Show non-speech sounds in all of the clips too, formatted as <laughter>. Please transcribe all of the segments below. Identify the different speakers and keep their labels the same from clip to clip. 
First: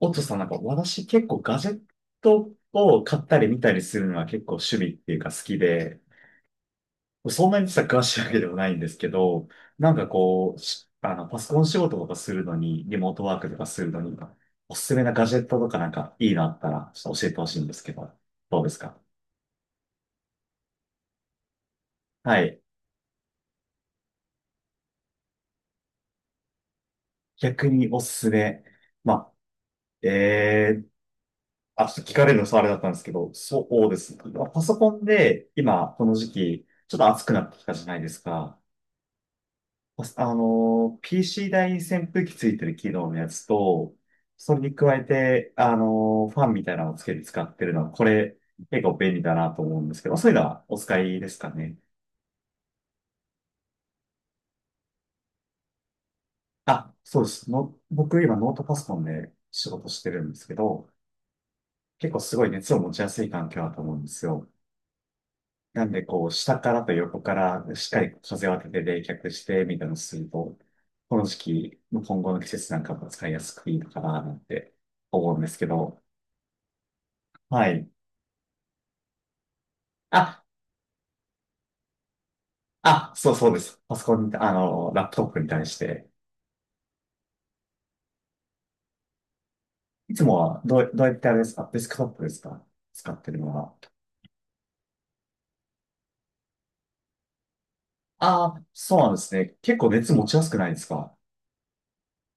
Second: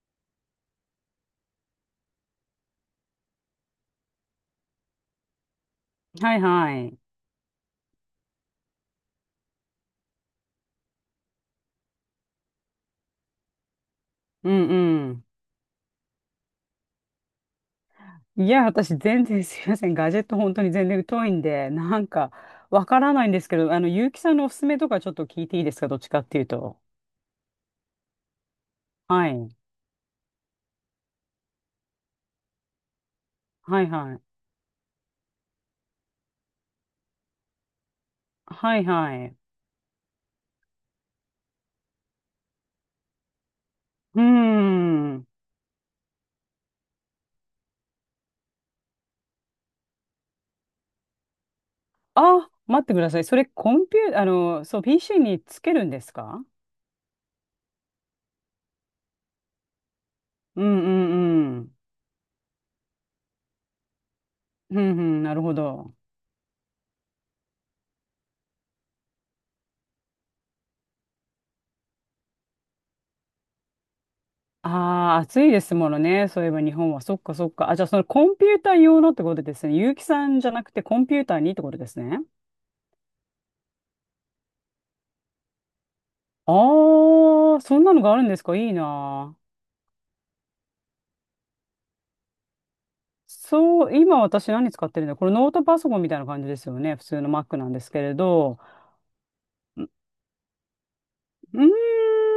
Speaker 1: おとさんなんか私結構ガジェットを買ったり見たりするのは結構趣味っていうか好きで、
Speaker 2: はいはい。
Speaker 1: そんなに実は詳しいわけではないんですけど、なんかこう、しあの、パソコン仕事とかするのに、リモートワークとかするのに、
Speaker 2: う
Speaker 1: おすすめな
Speaker 2: ん
Speaker 1: ガ
Speaker 2: う
Speaker 1: ジェットとかなんかいいのあったらちょっと教えてほしいんですけど、
Speaker 2: ん。い
Speaker 1: ど
Speaker 2: や、
Speaker 1: うです
Speaker 2: 私
Speaker 1: か？
Speaker 2: 全然すいません。ガジェット本当に全然疎いんで、なんか
Speaker 1: はい。
Speaker 2: わからないんですけど、結城さんのおすすめとかちょっと聞いていいですか、どっちかっていうと？
Speaker 1: 逆におすすめ。ま
Speaker 2: はい。
Speaker 1: あ、えー、あ、ちょっと聞かれるのあれだったんですけど、そ
Speaker 2: は
Speaker 1: う
Speaker 2: い
Speaker 1: で
Speaker 2: は
Speaker 1: す。
Speaker 2: い。
Speaker 1: まあパソコンで今この時期、ちょっと暑くなってきたじゃないですか。
Speaker 2: はいはい。
Speaker 1: まあ、PC 台に扇風機ついてる機能のやつと、
Speaker 2: うー
Speaker 1: それに加え
Speaker 2: ん。
Speaker 1: て、ファンみたいなのをつけて使ってるのは、これ、結構便利だなと思うんですけど、そういうのはお使いですかね。
Speaker 2: あ、待ってください。それコンピュー、そう、PC につけるんですか？
Speaker 1: あ、そうです。僕今ノートパソコンで仕事してるんですけ
Speaker 2: うんう
Speaker 1: ど、
Speaker 2: んうん。
Speaker 1: 結構すごい熱を持ちやすい環境だと思うんですよ。
Speaker 2: うんうん、なるほ
Speaker 1: なん
Speaker 2: ど。
Speaker 1: で、こう、下からと横からしっかり風を当てて冷却して、みたいなのをすると、この時期、今後の季節なんかも使いやすくいいのかな、なんて
Speaker 2: ああ、
Speaker 1: 思うん
Speaker 2: 暑
Speaker 1: で
Speaker 2: い
Speaker 1: す
Speaker 2: で
Speaker 1: け
Speaker 2: すもの
Speaker 1: ど、
Speaker 2: ね。そういえば日本は。そっかそっ
Speaker 1: は
Speaker 2: か。あ、じゃ
Speaker 1: い。
Speaker 2: あそのコンピューター用のってことですね。結城さん
Speaker 1: あ、
Speaker 2: じゃなくてコンピューターにってことですね。
Speaker 1: あ、そうそうです。パソコンに、ラップトップに対して。
Speaker 2: ああ、そんなのがあるんですか、いいなあ。
Speaker 1: いつもは、どうやってあれですか？デスクトップですか？使ってるのは。
Speaker 2: そう、今私何使ってるんだ、これノートパソコンみたいな感じですよね。普通の Mac なんですけれ
Speaker 1: あ
Speaker 2: ど。
Speaker 1: あ、そうなんですね。結構
Speaker 2: う
Speaker 1: 熱持ちやすくないですか？
Speaker 2: うーん、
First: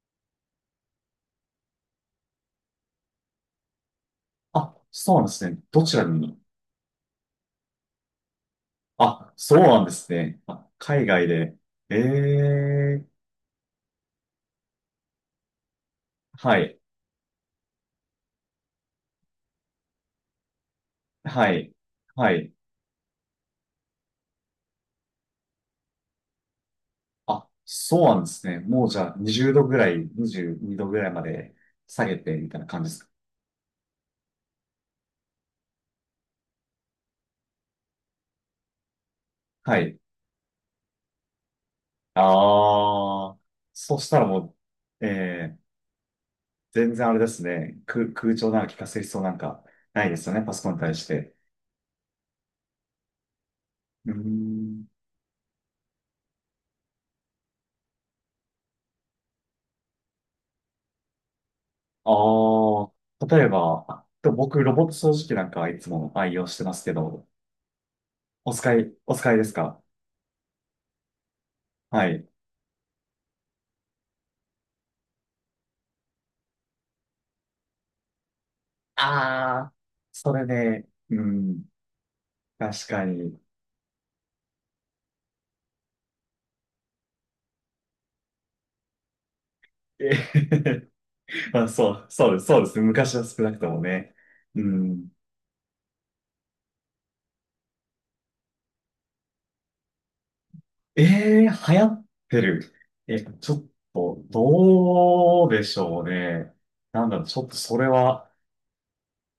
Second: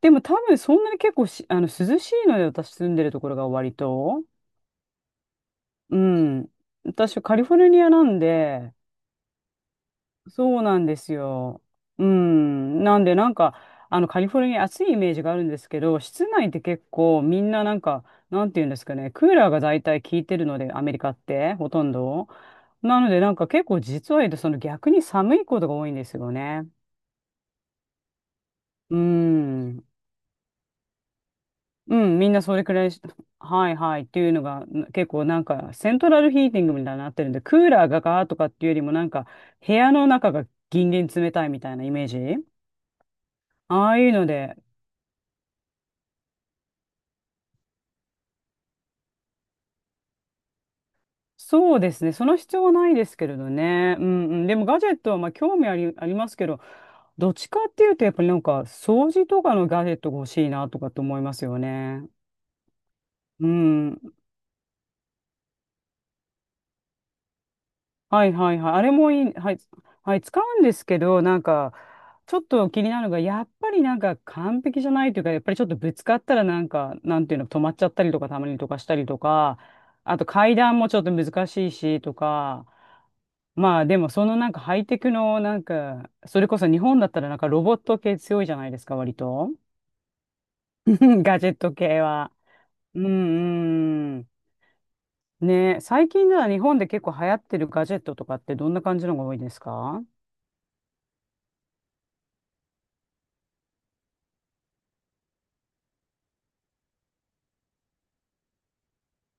Speaker 2: でも多分そんなに結構し、涼しいので、私住んでるところが割と。
Speaker 1: あ、そうなんですね。どち
Speaker 2: う
Speaker 1: らに？
Speaker 2: ん。私カリフォルニアなんで、
Speaker 1: あ、そうなんですね。
Speaker 2: そう
Speaker 1: あ、
Speaker 2: なんで
Speaker 1: 海
Speaker 2: す
Speaker 1: 外で。
Speaker 2: よ。
Speaker 1: え
Speaker 2: うん。なんで、
Speaker 1: え、
Speaker 2: なんか、カリフォルニア暑いイメージがあるんですけど、室内っ
Speaker 1: は
Speaker 2: て
Speaker 1: い、
Speaker 2: 結構みんななんか、なんていうんですかね、クーラーが大体効いてるので、アメリカっ
Speaker 1: は
Speaker 2: て、ほ
Speaker 1: い、
Speaker 2: とんど。
Speaker 1: はい。
Speaker 2: なので、なんか結構実は言うと、その逆に寒いことが多いんですよね。
Speaker 1: あ、そうなんですね。もう
Speaker 2: う
Speaker 1: じゃあ20度ぐ
Speaker 2: ん。
Speaker 1: らい、22度ぐらいまで
Speaker 2: う
Speaker 1: 下げ
Speaker 2: ん、み
Speaker 1: て
Speaker 2: んな
Speaker 1: み
Speaker 2: そ
Speaker 1: たい
Speaker 2: れ
Speaker 1: な
Speaker 2: く
Speaker 1: 感
Speaker 2: ら
Speaker 1: じ
Speaker 2: い
Speaker 1: で
Speaker 2: し、
Speaker 1: すか？
Speaker 2: はいはいっていうのが、結構なんか、セントラルヒーティングみたいになってるんで、クーラーがガーとかっていうよりも、なんか、部
Speaker 1: は
Speaker 2: 屋
Speaker 1: い。
Speaker 2: の中がギンギン冷たいみたいなイメージ。
Speaker 1: ああ、
Speaker 2: あ
Speaker 1: そ
Speaker 2: あ
Speaker 1: し
Speaker 2: いう
Speaker 1: たら
Speaker 2: の
Speaker 1: も
Speaker 2: で、
Speaker 1: う、全然あれですね。空調なんか聞かせる必要なんかないですよね、パソコンに対して。
Speaker 2: そうですね。その必要はないですけれどね。う
Speaker 1: うー
Speaker 2: んうん。でもガジ
Speaker 1: ん。
Speaker 2: ェットはまあ興味あり、ありますけど、どっちかっていうとやっぱりなんか掃除とかのガジェットが欲しいなとかと思いますよね。
Speaker 1: ああ、例
Speaker 2: う
Speaker 1: えば、
Speaker 2: ん。
Speaker 1: あでも僕、ロボット掃除機なんかいつも愛用してますけど、
Speaker 2: はい
Speaker 1: お
Speaker 2: はいはい。
Speaker 1: 使
Speaker 2: あれ
Speaker 1: い、
Speaker 2: も
Speaker 1: お
Speaker 2: い
Speaker 1: 使
Speaker 2: い。
Speaker 1: いです
Speaker 2: はい。
Speaker 1: か？
Speaker 2: はい。使うんですけど、なんか
Speaker 1: はい。
Speaker 2: ちょっと気になるのが、やっぱりなんか完璧じゃないというか、やっぱりちょっとぶつかったらなんか、なんていうの、止まっちゃったりとか、たまにとかしたりと
Speaker 1: あ
Speaker 2: か、
Speaker 1: あ、
Speaker 2: あと
Speaker 1: それ
Speaker 2: 階段
Speaker 1: ね、
Speaker 2: もちょっと
Speaker 1: う
Speaker 2: 難
Speaker 1: ん、
Speaker 2: しいしとか、
Speaker 1: 確かに。
Speaker 2: まあでもそのなんかハイテクのなんか、それこそ日本だったらなんかロボット系強いじゃないですか、割と。
Speaker 1: えへへへ
Speaker 2: <laughs> ガジェッ
Speaker 1: まあ、
Speaker 2: ト
Speaker 1: そ
Speaker 2: 系
Speaker 1: う、そう
Speaker 2: は。
Speaker 1: です、そうですね。
Speaker 2: う
Speaker 1: 昔は少なくともね。
Speaker 2: んうん。
Speaker 1: うん。
Speaker 2: ね、最近では日本で結構流行ってるガジェットとかってどんな感じのが多いですか？
Speaker 1: ええー、流行ってる。ちょっと、どうでしょうね。なんだろう、ちょっとそれは、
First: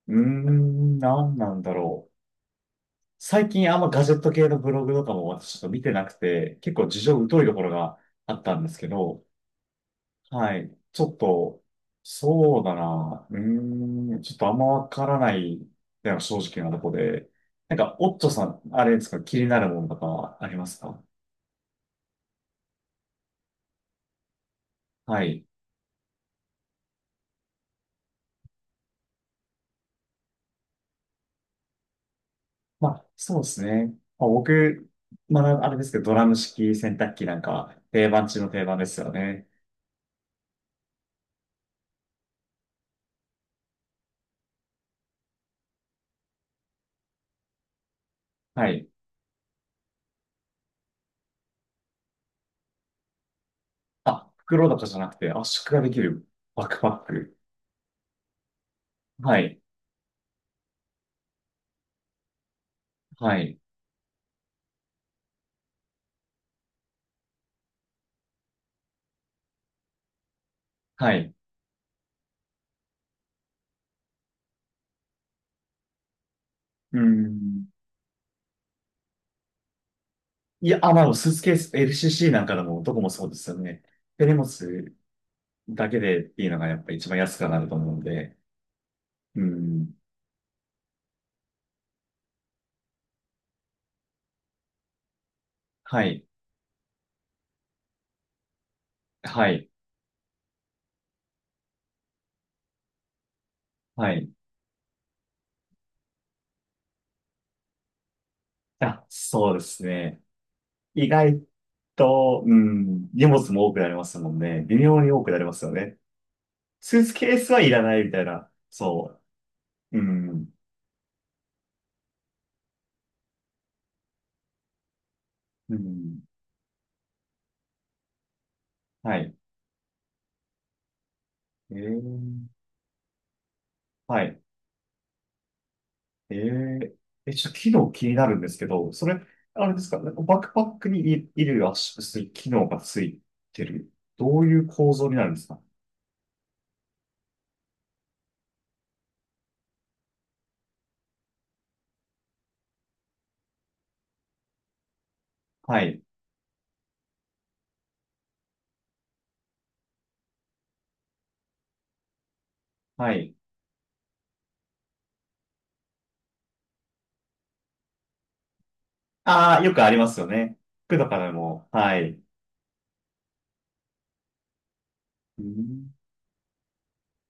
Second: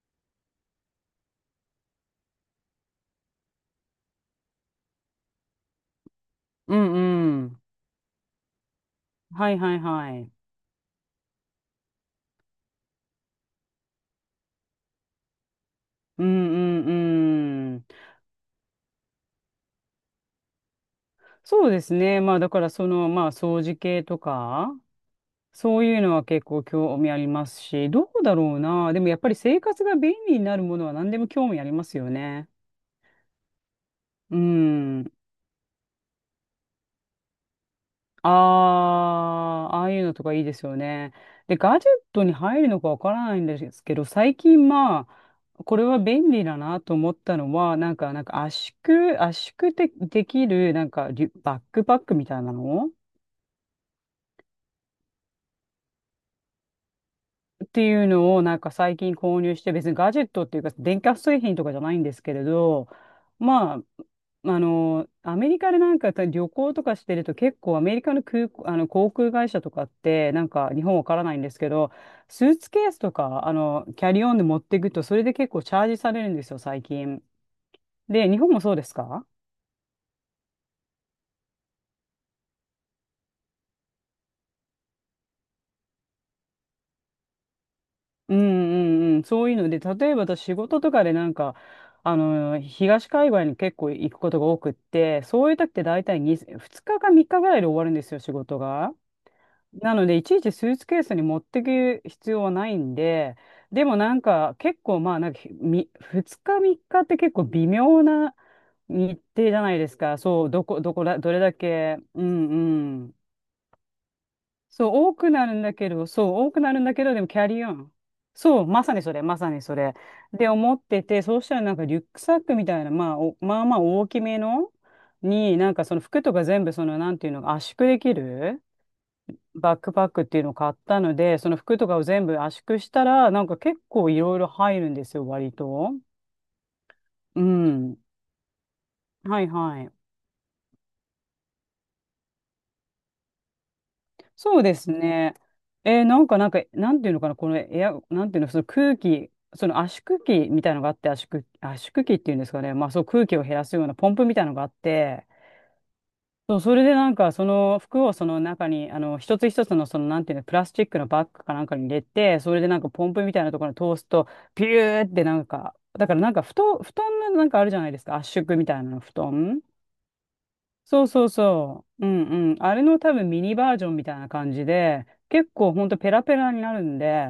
Speaker 1: なんなんだろう。最近あんまガジェット系のブログとかも私ちょっと見てなくて、結
Speaker 2: う
Speaker 1: 構
Speaker 2: ん
Speaker 1: 事情
Speaker 2: う
Speaker 1: 疎いとこ
Speaker 2: ん。
Speaker 1: ろがあったんですけど、
Speaker 2: はいはいはい。
Speaker 1: はい。ちょっと、そうだな。ちょっとあんまわからないっていうのが
Speaker 2: うん
Speaker 1: 正直なとこ
Speaker 2: う
Speaker 1: で。な
Speaker 2: んう
Speaker 1: ん
Speaker 2: ん。
Speaker 1: か、オッチョさん、あれですか、気になるものとかはありますか？
Speaker 2: そうですね。まあだからその、まあ掃除系とか、
Speaker 1: はい。
Speaker 2: そういうのは結構興味ありますし、どうだろうな。でもやっぱり生活が便利になるものは何でも興味ありますよね。
Speaker 1: まあ、そうですね。まあ、
Speaker 2: う
Speaker 1: 僕、
Speaker 2: ん。
Speaker 1: まあ、あれですけど、ドラム式洗濯機なんかは定番中の定番で
Speaker 2: あ
Speaker 1: すよね。
Speaker 2: あ、ああいうのとかいいですよね。で、ガジェットに入るのかわからないんですけど、最近まあ、これは便利だなと思ったのは、なんか
Speaker 1: はい。
Speaker 2: 圧縮で、できる、なんかリュ、バックパックみたいなの
Speaker 1: あ、袋とかじゃなくて圧縮ができるバックパック。
Speaker 2: っていうのをなんか最近
Speaker 1: は
Speaker 2: 購入
Speaker 1: い。
Speaker 2: して、別にガジェットっていうか電化製品とかじゃないんですけれど、
Speaker 1: はい。
Speaker 2: まあ、あのアメリカでなんか旅行とかしてると、結構アメリカの空港、あの航空会社とかってなんか、日本わ
Speaker 1: は
Speaker 2: から
Speaker 1: い。
Speaker 2: ないんですけど、スーツケースとかキャリーオンで持っていくと、それで結構チャージされるんですよ、最
Speaker 1: う
Speaker 2: 近。
Speaker 1: ん。
Speaker 2: で、日本もそうですか？
Speaker 1: いや、あ、まあ、スーツケース、LCC なんかでもどこもそうですよね。手荷物だけでっていうのがやっぱ一番安くはなると思うん
Speaker 2: う
Speaker 1: で。
Speaker 2: んうんうん、
Speaker 1: う
Speaker 2: そういうので、
Speaker 1: ん。
Speaker 2: 例えば私仕事とかでなんか、東海外に結構行くことが多くって、そういう時って
Speaker 1: は
Speaker 2: 大体
Speaker 1: い。
Speaker 2: 2日か3日ぐらいで終わるんですよ、仕事が。
Speaker 1: はい。
Speaker 2: なので、いちいちスーツケースに持ってく必要はないんで、でも
Speaker 1: は
Speaker 2: なん
Speaker 1: い。
Speaker 2: か結構まあ、なんか2日3日っかって結構微妙な
Speaker 1: あ、
Speaker 2: 日程
Speaker 1: そう
Speaker 2: じ
Speaker 1: で
Speaker 2: ゃない
Speaker 1: す
Speaker 2: ですか。
Speaker 1: ね。
Speaker 2: そう、どこ
Speaker 1: 意
Speaker 2: だ、どれ
Speaker 1: 外
Speaker 2: だけ。う
Speaker 1: と、
Speaker 2: んうん。
Speaker 1: 荷物も多くなりますもんね。微
Speaker 2: そう、
Speaker 1: 妙に
Speaker 2: 多
Speaker 1: 多
Speaker 2: く
Speaker 1: くなり
Speaker 2: な
Speaker 1: ま
Speaker 2: るん
Speaker 1: すよ
Speaker 2: だけ
Speaker 1: ね。
Speaker 2: ど、そう、多くなるんだ
Speaker 1: ス
Speaker 2: け
Speaker 1: ー
Speaker 2: ど、
Speaker 1: ツ
Speaker 2: でも
Speaker 1: ケ
Speaker 2: キ
Speaker 1: ー
Speaker 2: ャ
Speaker 1: ス
Speaker 2: リ
Speaker 1: は
Speaker 2: ー
Speaker 1: い
Speaker 2: オ
Speaker 1: ら
Speaker 2: ン。
Speaker 1: ないみたいな。
Speaker 2: そう、まさにそ
Speaker 1: そ
Speaker 2: れ、まさにそれ。
Speaker 1: う。う
Speaker 2: で、
Speaker 1: ん。
Speaker 2: 思ってて、そうしたらなんかリュックサックみたいな、まあ、まあまあ大きめのに、な
Speaker 1: う
Speaker 2: んかその
Speaker 1: ん。
Speaker 2: 服とか全部、その、なんていうの、圧縮できる
Speaker 1: はい。
Speaker 2: バックパックっていうのを買ったので、その服
Speaker 1: え
Speaker 2: とかを全部
Speaker 1: ー、
Speaker 2: 圧縮したら、なんか結構い
Speaker 1: は
Speaker 2: ろい
Speaker 1: い。
Speaker 2: ろ入るんですよ、割と。
Speaker 1: えー、え、
Speaker 2: う
Speaker 1: ちょっと機能
Speaker 2: ん。
Speaker 1: 気になるんですけど、それ、
Speaker 2: はい
Speaker 1: あれで
Speaker 2: は
Speaker 1: す
Speaker 2: い。
Speaker 1: か、なんかバックパックにい衣圧縮する機能がついてる。どうい
Speaker 2: そう
Speaker 1: う
Speaker 2: です
Speaker 1: 構造になるん
Speaker 2: ね。
Speaker 1: ですか？
Speaker 2: なんか、なんていうのかな、このなんていうの、その空気、その圧縮機みたいのがあって、圧縮機っていうんですかね、まあ、そう空気を減らすようなポンプみたいのがあって、
Speaker 1: はい。
Speaker 2: そうそれでなんか、その服をその中に、一つ一つの、その、なんていうの、プラスチックのバッグかなんかに入れて、それでなんか、ポ
Speaker 1: は
Speaker 2: ンプみ
Speaker 1: い。
Speaker 2: たいなところに通すと、ピューってなんか、だからなんか、布団のなんかあるじゃないですか、圧縮みたいなの、布
Speaker 1: あ
Speaker 2: 団。
Speaker 1: あ、よくありますよね。服
Speaker 2: そう
Speaker 1: とか
Speaker 2: そう
Speaker 1: でも。
Speaker 2: そ
Speaker 1: は
Speaker 2: う。う
Speaker 1: い。
Speaker 2: んうん。あれの多分ミニバージョンみたいな感じで、
Speaker 1: う
Speaker 2: 結構ほん
Speaker 1: ん、
Speaker 2: とペラペラになるんで、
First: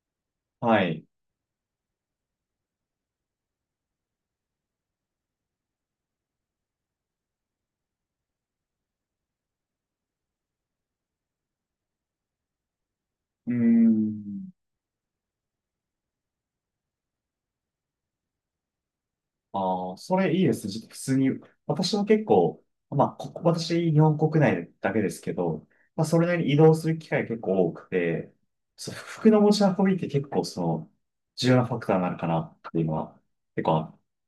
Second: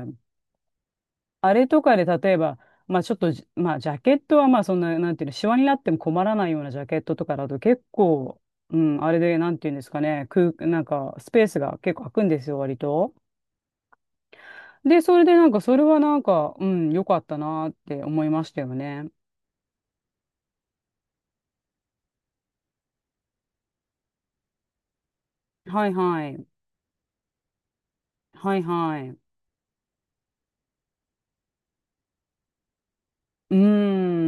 Speaker 1: はい。
Speaker 2: あれとかで例えば、まあちょっとじ、まあジャケットはまあそんな、なんていうの、シワになっても困らないようなジャケットとかだと結構、うん、あれで、なんていうんですかね、なんかスペースが結構空くんですよ、割と。
Speaker 1: うん。
Speaker 2: で、それでなんか、それはなんか、うん、良かったなって思いましたよね。
Speaker 1: ああ、それいいですね。ちょっと普通に、私も結構、まあ、ここ、私、日本国内だけですけど、
Speaker 2: はい
Speaker 1: まあ、それ
Speaker 2: は
Speaker 1: なり
Speaker 2: い。
Speaker 1: に移動する機会結構多くて、
Speaker 2: はい
Speaker 1: そう、
Speaker 2: はい。う
Speaker 1: 服の持ち運びって結構、その、重要なファクターになるかなっていうのは、
Speaker 2: ー
Speaker 1: 結構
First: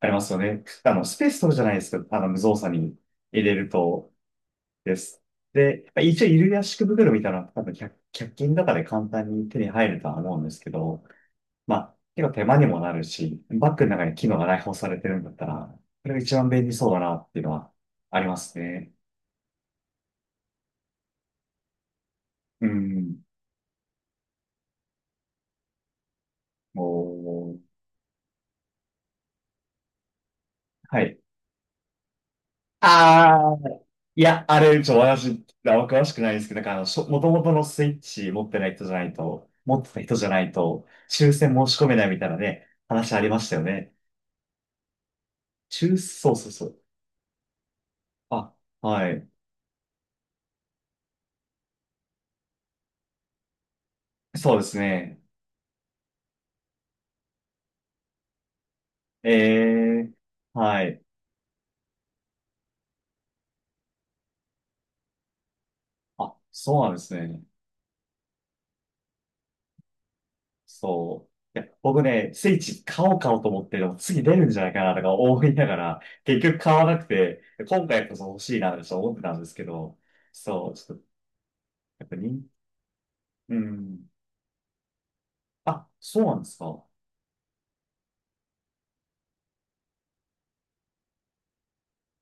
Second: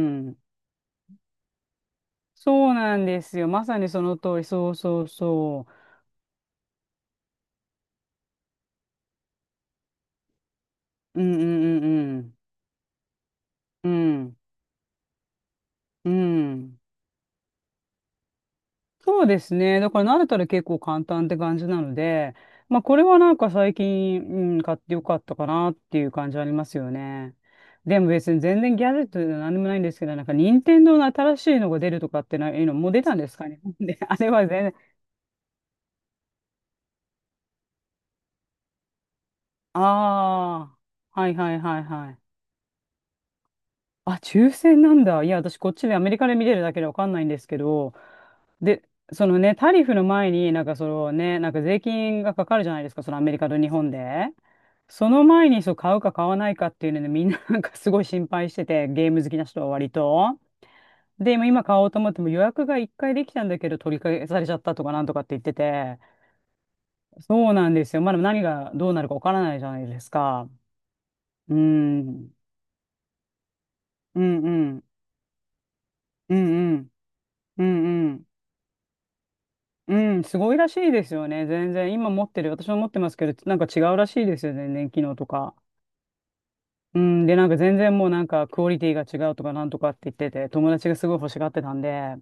Speaker 1: ありますよね。スペース取るじゃないですか。無造
Speaker 2: そ
Speaker 1: 作
Speaker 2: うな
Speaker 1: に
Speaker 2: んです
Speaker 1: 入
Speaker 2: よ。
Speaker 1: れ
Speaker 2: ま
Speaker 1: る
Speaker 2: さにそ
Speaker 1: と、
Speaker 2: の通り。そう
Speaker 1: で
Speaker 2: そう
Speaker 1: す。
Speaker 2: そ
Speaker 1: で、まあ一応、衣類圧縮袋みたいなのは、多分の中均とかで簡単に手に入るとは思うんですけど、
Speaker 2: う。うんう
Speaker 1: ま
Speaker 2: ん
Speaker 1: あ、
Speaker 2: う
Speaker 1: 結構
Speaker 2: ん
Speaker 1: 手間にもなるし、バッグ
Speaker 2: う
Speaker 1: の中に機
Speaker 2: ん。
Speaker 1: 能が内包されてるんだったら、そ
Speaker 2: うん。
Speaker 1: れが一番
Speaker 2: う
Speaker 1: 便利
Speaker 2: ん。
Speaker 1: そうだなっていうのはありますね。
Speaker 2: そうですね。だから慣れたら結構簡単って感じなので、
Speaker 1: う
Speaker 2: まあこれは
Speaker 1: ん。
Speaker 2: なんか最近、うん、買ってよかったかなっていう感じありますよね。
Speaker 1: もう、
Speaker 2: でも別に全然ギャジェットと何でもないんですけど、なんか任天堂
Speaker 1: は
Speaker 2: の
Speaker 1: い。
Speaker 2: 新しいのが出るとかってないの、もう出たんですか
Speaker 1: ああ、
Speaker 2: ね。<laughs> で、あ
Speaker 1: い
Speaker 2: れ
Speaker 1: や、
Speaker 2: は全
Speaker 1: あ
Speaker 2: 然、
Speaker 1: れ、私、あんま詳しくないですけど、なんか元々のスイッチ持ってない人じゃないと、持ってた人じゃない
Speaker 2: あ
Speaker 1: と、
Speaker 2: あ、は
Speaker 1: 抽
Speaker 2: いは
Speaker 1: 選
Speaker 2: い
Speaker 1: 申
Speaker 2: は
Speaker 1: し
Speaker 2: い
Speaker 1: 込めない
Speaker 2: は
Speaker 1: み
Speaker 2: い。
Speaker 1: たいなね、話ありましたよね。
Speaker 2: あ、抽選なんだ。いや、私こっちでアメリカ
Speaker 1: そ
Speaker 2: で
Speaker 1: う
Speaker 2: 見
Speaker 1: そう
Speaker 2: てる
Speaker 1: そ
Speaker 2: だ
Speaker 1: う。
Speaker 2: けでわかんないんですけど、
Speaker 1: あ、
Speaker 2: で、
Speaker 1: は
Speaker 2: そ
Speaker 1: い。
Speaker 2: のね、タリフの前になんかそのね、なんか税金がかかるじゃないですか、そのアメリカと日本で。
Speaker 1: そうです
Speaker 2: そ
Speaker 1: ね。
Speaker 2: の前にそう買うか買わないかっていうので、みんな <laughs> なんかすごい心配してて、ゲーム好
Speaker 1: え
Speaker 2: きな人は割
Speaker 1: え、
Speaker 2: と。
Speaker 1: はい。
Speaker 2: で、今買おうと思っても予約が1回できたんだけど取り消されちゃったとかなんとかって言ってて、
Speaker 1: あ、そうなんですね。
Speaker 2: そうなんですよ。まだ何がどうなるかわからないじゃないですか。
Speaker 1: そ
Speaker 2: う
Speaker 1: う。いや、僕ね、
Speaker 2: ん。
Speaker 1: スイッチ買おう買おうと思ってでも
Speaker 2: う
Speaker 1: 次出る
Speaker 2: ん
Speaker 1: ん
Speaker 2: う
Speaker 1: じゃないか
Speaker 2: ん。
Speaker 1: なとか思いながら、
Speaker 2: う
Speaker 1: 結局
Speaker 2: ん
Speaker 1: 買
Speaker 2: う
Speaker 1: わ
Speaker 2: ん。
Speaker 1: なくて、
Speaker 2: う
Speaker 1: 今
Speaker 2: ん
Speaker 1: 回
Speaker 2: う
Speaker 1: こ
Speaker 2: ん。
Speaker 1: そ欲しいなとちょっと思ってたんですけ
Speaker 2: う
Speaker 1: ど、
Speaker 2: ん、すごいら
Speaker 1: そう、
Speaker 2: し
Speaker 1: ち
Speaker 2: い
Speaker 1: ょっと、
Speaker 2: ですよね、全然。
Speaker 1: やっ
Speaker 2: 今
Speaker 1: ぱ
Speaker 2: 持って
Speaker 1: り、
Speaker 2: る、私も持ってますけど、
Speaker 1: う
Speaker 2: なんか違うら
Speaker 1: ん。
Speaker 2: しいですよね、全然機能とか。
Speaker 1: あ、そうなんですか。
Speaker 2: うん、で、なんか全然もうなんかクオリティが違うとかなんとかって言ってて、友達がすごい欲しがってたんで、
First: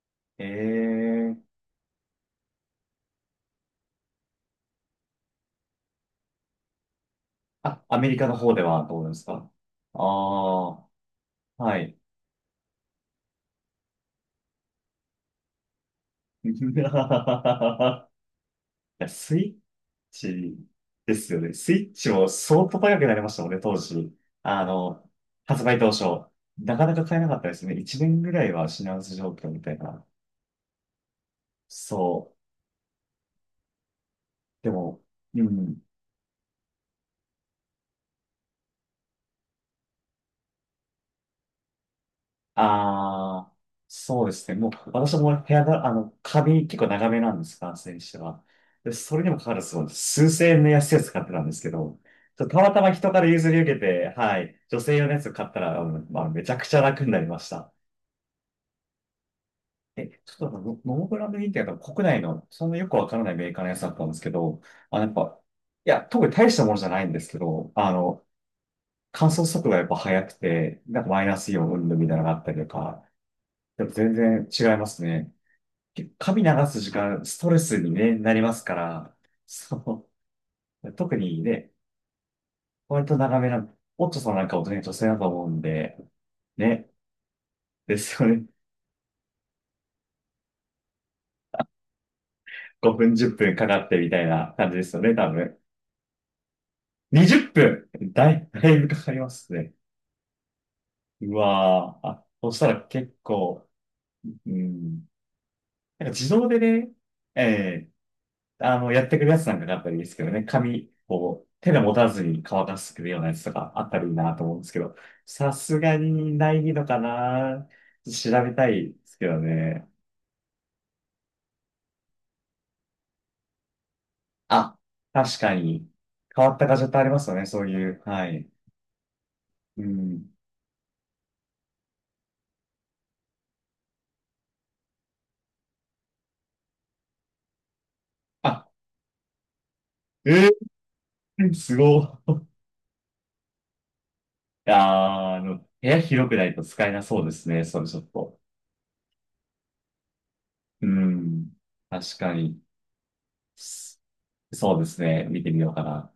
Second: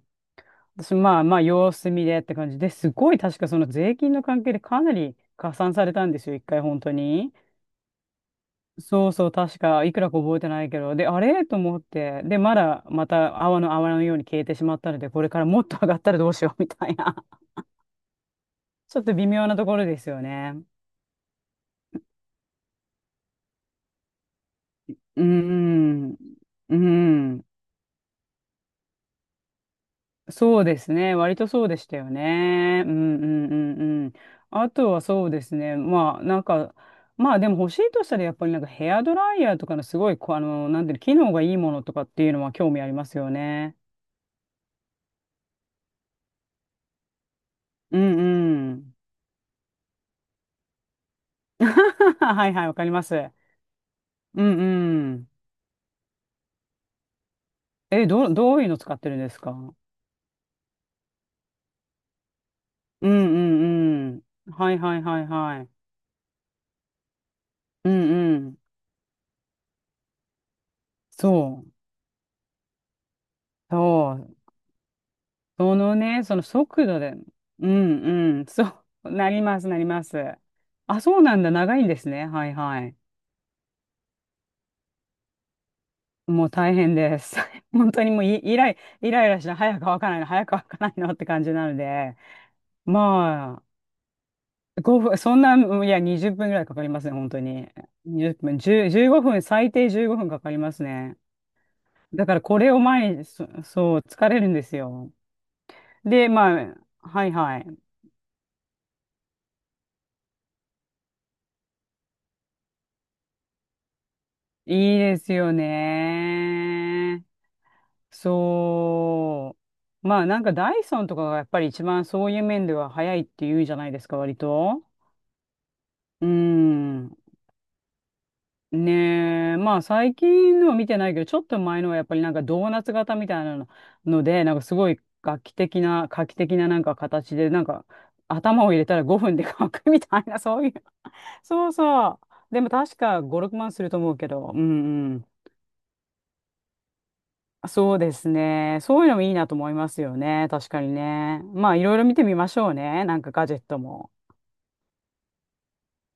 Speaker 2: 私まあ
Speaker 1: え
Speaker 2: まあ
Speaker 1: え
Speaker 2: 様子見でって感じで、すごい、確かその税金の関係でかなり加算されたんですよ、一回本当に。
Speaker 1: あ、アメリカの方ではどう
Speaker 2: そ
Speaker 1: で
Speaker 2: う
Speaker 1: す
Speaker 2: そう、
Speaker 1: か？
Speaker 2: 確かい
Speaker 1: あ
Speaker 2: くらか覚えてない
Speaker 1: あ
Speaker 2: けど、で、あれと
Speaker 1: ー、は
Speaker 2: 思っ
Speaker 1: い。
Speaker 2: て、で、まだまた泡のように消えてしまったので、これからもっと上がったらどうし
Speaker 1: <laughs> い
Speaker 2: ようみたいな、<laughs> ちょっ
Speaker 1: や、
Speaker 2: と微
Speaker 1: ス
Speaker 2: 妙な
Speaker 1: イ
Speaker 2: ところですよね。
Speaker 1: チですよね。スイッチも相当高くなりましたもんね、当時。あの、
Speaker 2: うー
Speaker 1: 発売当初。
Speaker 2: ん、うー
Speaker 1: なかなか買えなかっ
Speaker 2: ん、
Speaker 1: たですね。1年ぐらいは品薄状況みたいな。
Speaker 2: そうですね。割とそうでしたよ
Speaker 1: そう。
Speaker 2: ね。うんうんうんうん。
Speaker 1: で
Speaker 2: あと
Speaker 1: も、
Speaker 2: はそうで
Speaker 1: う
Speaker 2: すね。
Speaker 1: ん。
Speaker 2: まあなんか、まあでも欲しいとしたらやっぱりなんかヘアドライヤーとかのすごいこう、なんていうの、機能がいいものとかっていうのは興味ありますよ
Speaker 1: ああ、
Speaker 2: ね。
Speaker 1: そうですね。もう、私も部屋が、あの、髪結構長めなんです、男性
Speaker 2: う
Speaker 1: にして
Speaker 2: ん
Speaker 1: は。
Speaker 2: う
Speaker 1: で、
Speaker 2: ん。
Speaker 1: それにもかかわらず、数千円の安いやつ買ってたんですけど、
Speaker 2: <laughs>
Speaker 1: ちょっと
Speaker 2: はい
Speaker 1: た
Speaker 2: はい、
Speaker 1: ま
Speaker 2: わ
Speaker 1: た
Speaker 2: か
Speaker 1: ま
Speaker 2: りま
Speaker 1: 人から
Speaker 2: す。
Speaker 1: 譲り受けて、は
Speaker 2: う
Speaker 1: い、
Speaker 2: ん
Speaker 1: 女性用の
Speaker 2: う
Speaker 1: やつ
Speaker 2: ん。
Speaker 1: 買ったら、うんまあ、めちゃくちゃ楽になりました。
Speaker 2: え、どういうの使ってるんですか？
Speaker 1: え、ちょっとモモブランドンってやっぱ国内の、そんなよくわ
Speaker 2: うん
Speaker 1: からない
Speaker 2: う
Speaker 1: メーカーのやつだったんで
Speaker 2: ん
Speaker 1: すけ
Speaker 2: うん。
Speaker 1: ど、
Speaker 2: はいは
Speaker 1: あ
Speaker 2: い
Speaker 1: やっ
Speaker 2: はい
Speaker 1: ぱ、
Speaker 2: はい。
Speaker 1: いや、特に大したものじゃないんですけど、
Speaker 2: うんうん。
Speaker 1: 乾燥速度がやっぱ速くて、なんかマイナスイ
Speaker 2: そ
Speaker 1: オ
Speaker 2: う。
Speaker 1: ン云々みたいなのがあったりとか、やっぱ
Speaker 2: そ
Speaker 1: 全
Speaker 2: う。
Speaker 1: 然違いますね。
Speaker 2: その
Speaker 1: 結構
Speaker 2: ね、その
Speaker 1: 髪流す
Speaker 2: 速
Speaker 1: 時
Speaker 2: 度で、
Speaker 1: 間、ストレ
Speaker 2: う
Speaker 1: スに、ね、な
Speaker 2: んう
Speaker 1: り
Speaker 2: ん、<laughs>
Speaker 1: ま
Speaker 2: そ
Speaker 1: すか
Speaker 2: う、
Speaker 1: ら、
Speaker 2: なります、なりま
Speaker 1: そ
Speaker 2: す。
Speaker 1: う、
Speaker 2: あ、
Speaker 1: 特
Speaker 2: そうな
Speaker 1: に
Speaker 2: んだ、
Speaker 1: ね、
Speaker 2: 長いんですね。はいはい。
Speaker 1: 割と長めな、オットさんなんかをね、女性だと思うんで、
Speaker 2: もう大
Speaker 1: ね、
Speaker 2: 変です。<laughs> 本
Speaker 1: で
Speaker 2: 当にも
Speaker 1: す
Speaker 2: う
Speaker 1: よね。
Speaker 2: イライラして、早く乾かないの、早く乾かないのって感じなので、
Speaker 1: 5分、10分
Speaker 2: ま
Speaker 1: かかってみたいな感じ
Speaker 2: あ、
Speaker 1: ですよ
Speaker 2: 5
Speaker 1: ね、
Speaker 2: 分、
Speaker 1: 多
Speaker 2: そんな、
Speaker 1: 分。
Speaker 2: うん、いや、20分ぐらいかかりますね、本
Speaker 1: 20
Speaker 2: 当に。
Speaker 1: 分
Speaker 2: 2分、
Speaker 1: だいぶ
Speaker 2: 10、
Speaker 1: か
Speaker 2: 15
Speaker 1: かりま
Speaker 2: 分、
Speaker 1: す
Speaker 2: 最
Speaker 1: ね。
Speaker 2: 低15分かかりますね。
Speaker 1: うわーあ、
Speaker 2: だから
Speaker 1: そ
Speaker 2: こ
Speaker 1: した
Speaker 2: れを
Speaker 1: ら
Speaker 2: 前
Speaker 1: 結
Speaker 2: に、そ、
Speaker 1: 構、
Speaker 2: そう、疲れる
Speaker 1: う
Speaker 2: んです
Speaker 1: ん。
Speaker 2: よ。
Speaker 1: なんか
Speaker 2: で、
Speaker 1: 自動で
Speaker 2: ま
Speaker 1: ね、
Speaker 2: あ、はい
Speaker 1: え
Speaker 2: はい。
Speaker 1: えやってくるやつなんかがあったりですけどね、髪を手で持たずに乾かしてくれるようなやつとかあったらいいなと思うんですけど、
Speaker 2: いいですよ
Speaker 1: さすがにないのか
Speaker 2: ね。
Speaker 1: な？調べたいですけど
Speaker 2: そ
Speaker 1: ね。
Speaker 2: う。まあなんかダイソンとかがやっぱり一番そういう面では早いって言うじゃないですか、割
Speaker 1: あ、
Speaker 2: と。
Speaker 1: 確かに、
Speaker 2: う
Speaker 1: 変わったガジェットあり
Speaker 2: ん。
Speaker 1: ますよね、そういう。はい。
Speaker 2: ねえ。まあ
Speaker 1: う
Speaker 2: 最
Speaker 1: ん。
Speaker 2: 近のは見てないけど、ちょっと前のはやっぱりなんかドーナツ型みたいなのので、なんかすごい画期的ななんか形で、なんか
Speaker 1: あ、
Speaker 2: 頭を入れたら5分で乾くみたいな、
Speaker 1: え
Speaker 2: そういう。
Speaker 1: え、
Speaker 2: そう
Speaker 1: すご
Speaker 2: そ
Speaker 1: い。
Speaker 2: う。でも確か5、6万すると思うけど。うんうん。
Speaker 1: あー部屋広くないと使えなそうですね。それち
Speaker 2: そう
Speaker 1: ょっ
Speaker 2: です
Speaker 1: と。
Speaker 2: ね。そういうのもいいなと思いますよね。確か
Speaker 1: う
Speaker 2: にね。
Speaker 1: ん。
Speaker 2: まあ、いろいろ見
Speaker 1: 確
Speaker 2: て
Speaker 1: か
Speaker 2: みまし
Speaker 1: に。
Speaker 2: ょうね。なんかガジェット
Speaker 1: s-
Speaker 2: も。
Speaker 1: そうですね。見てみようかな。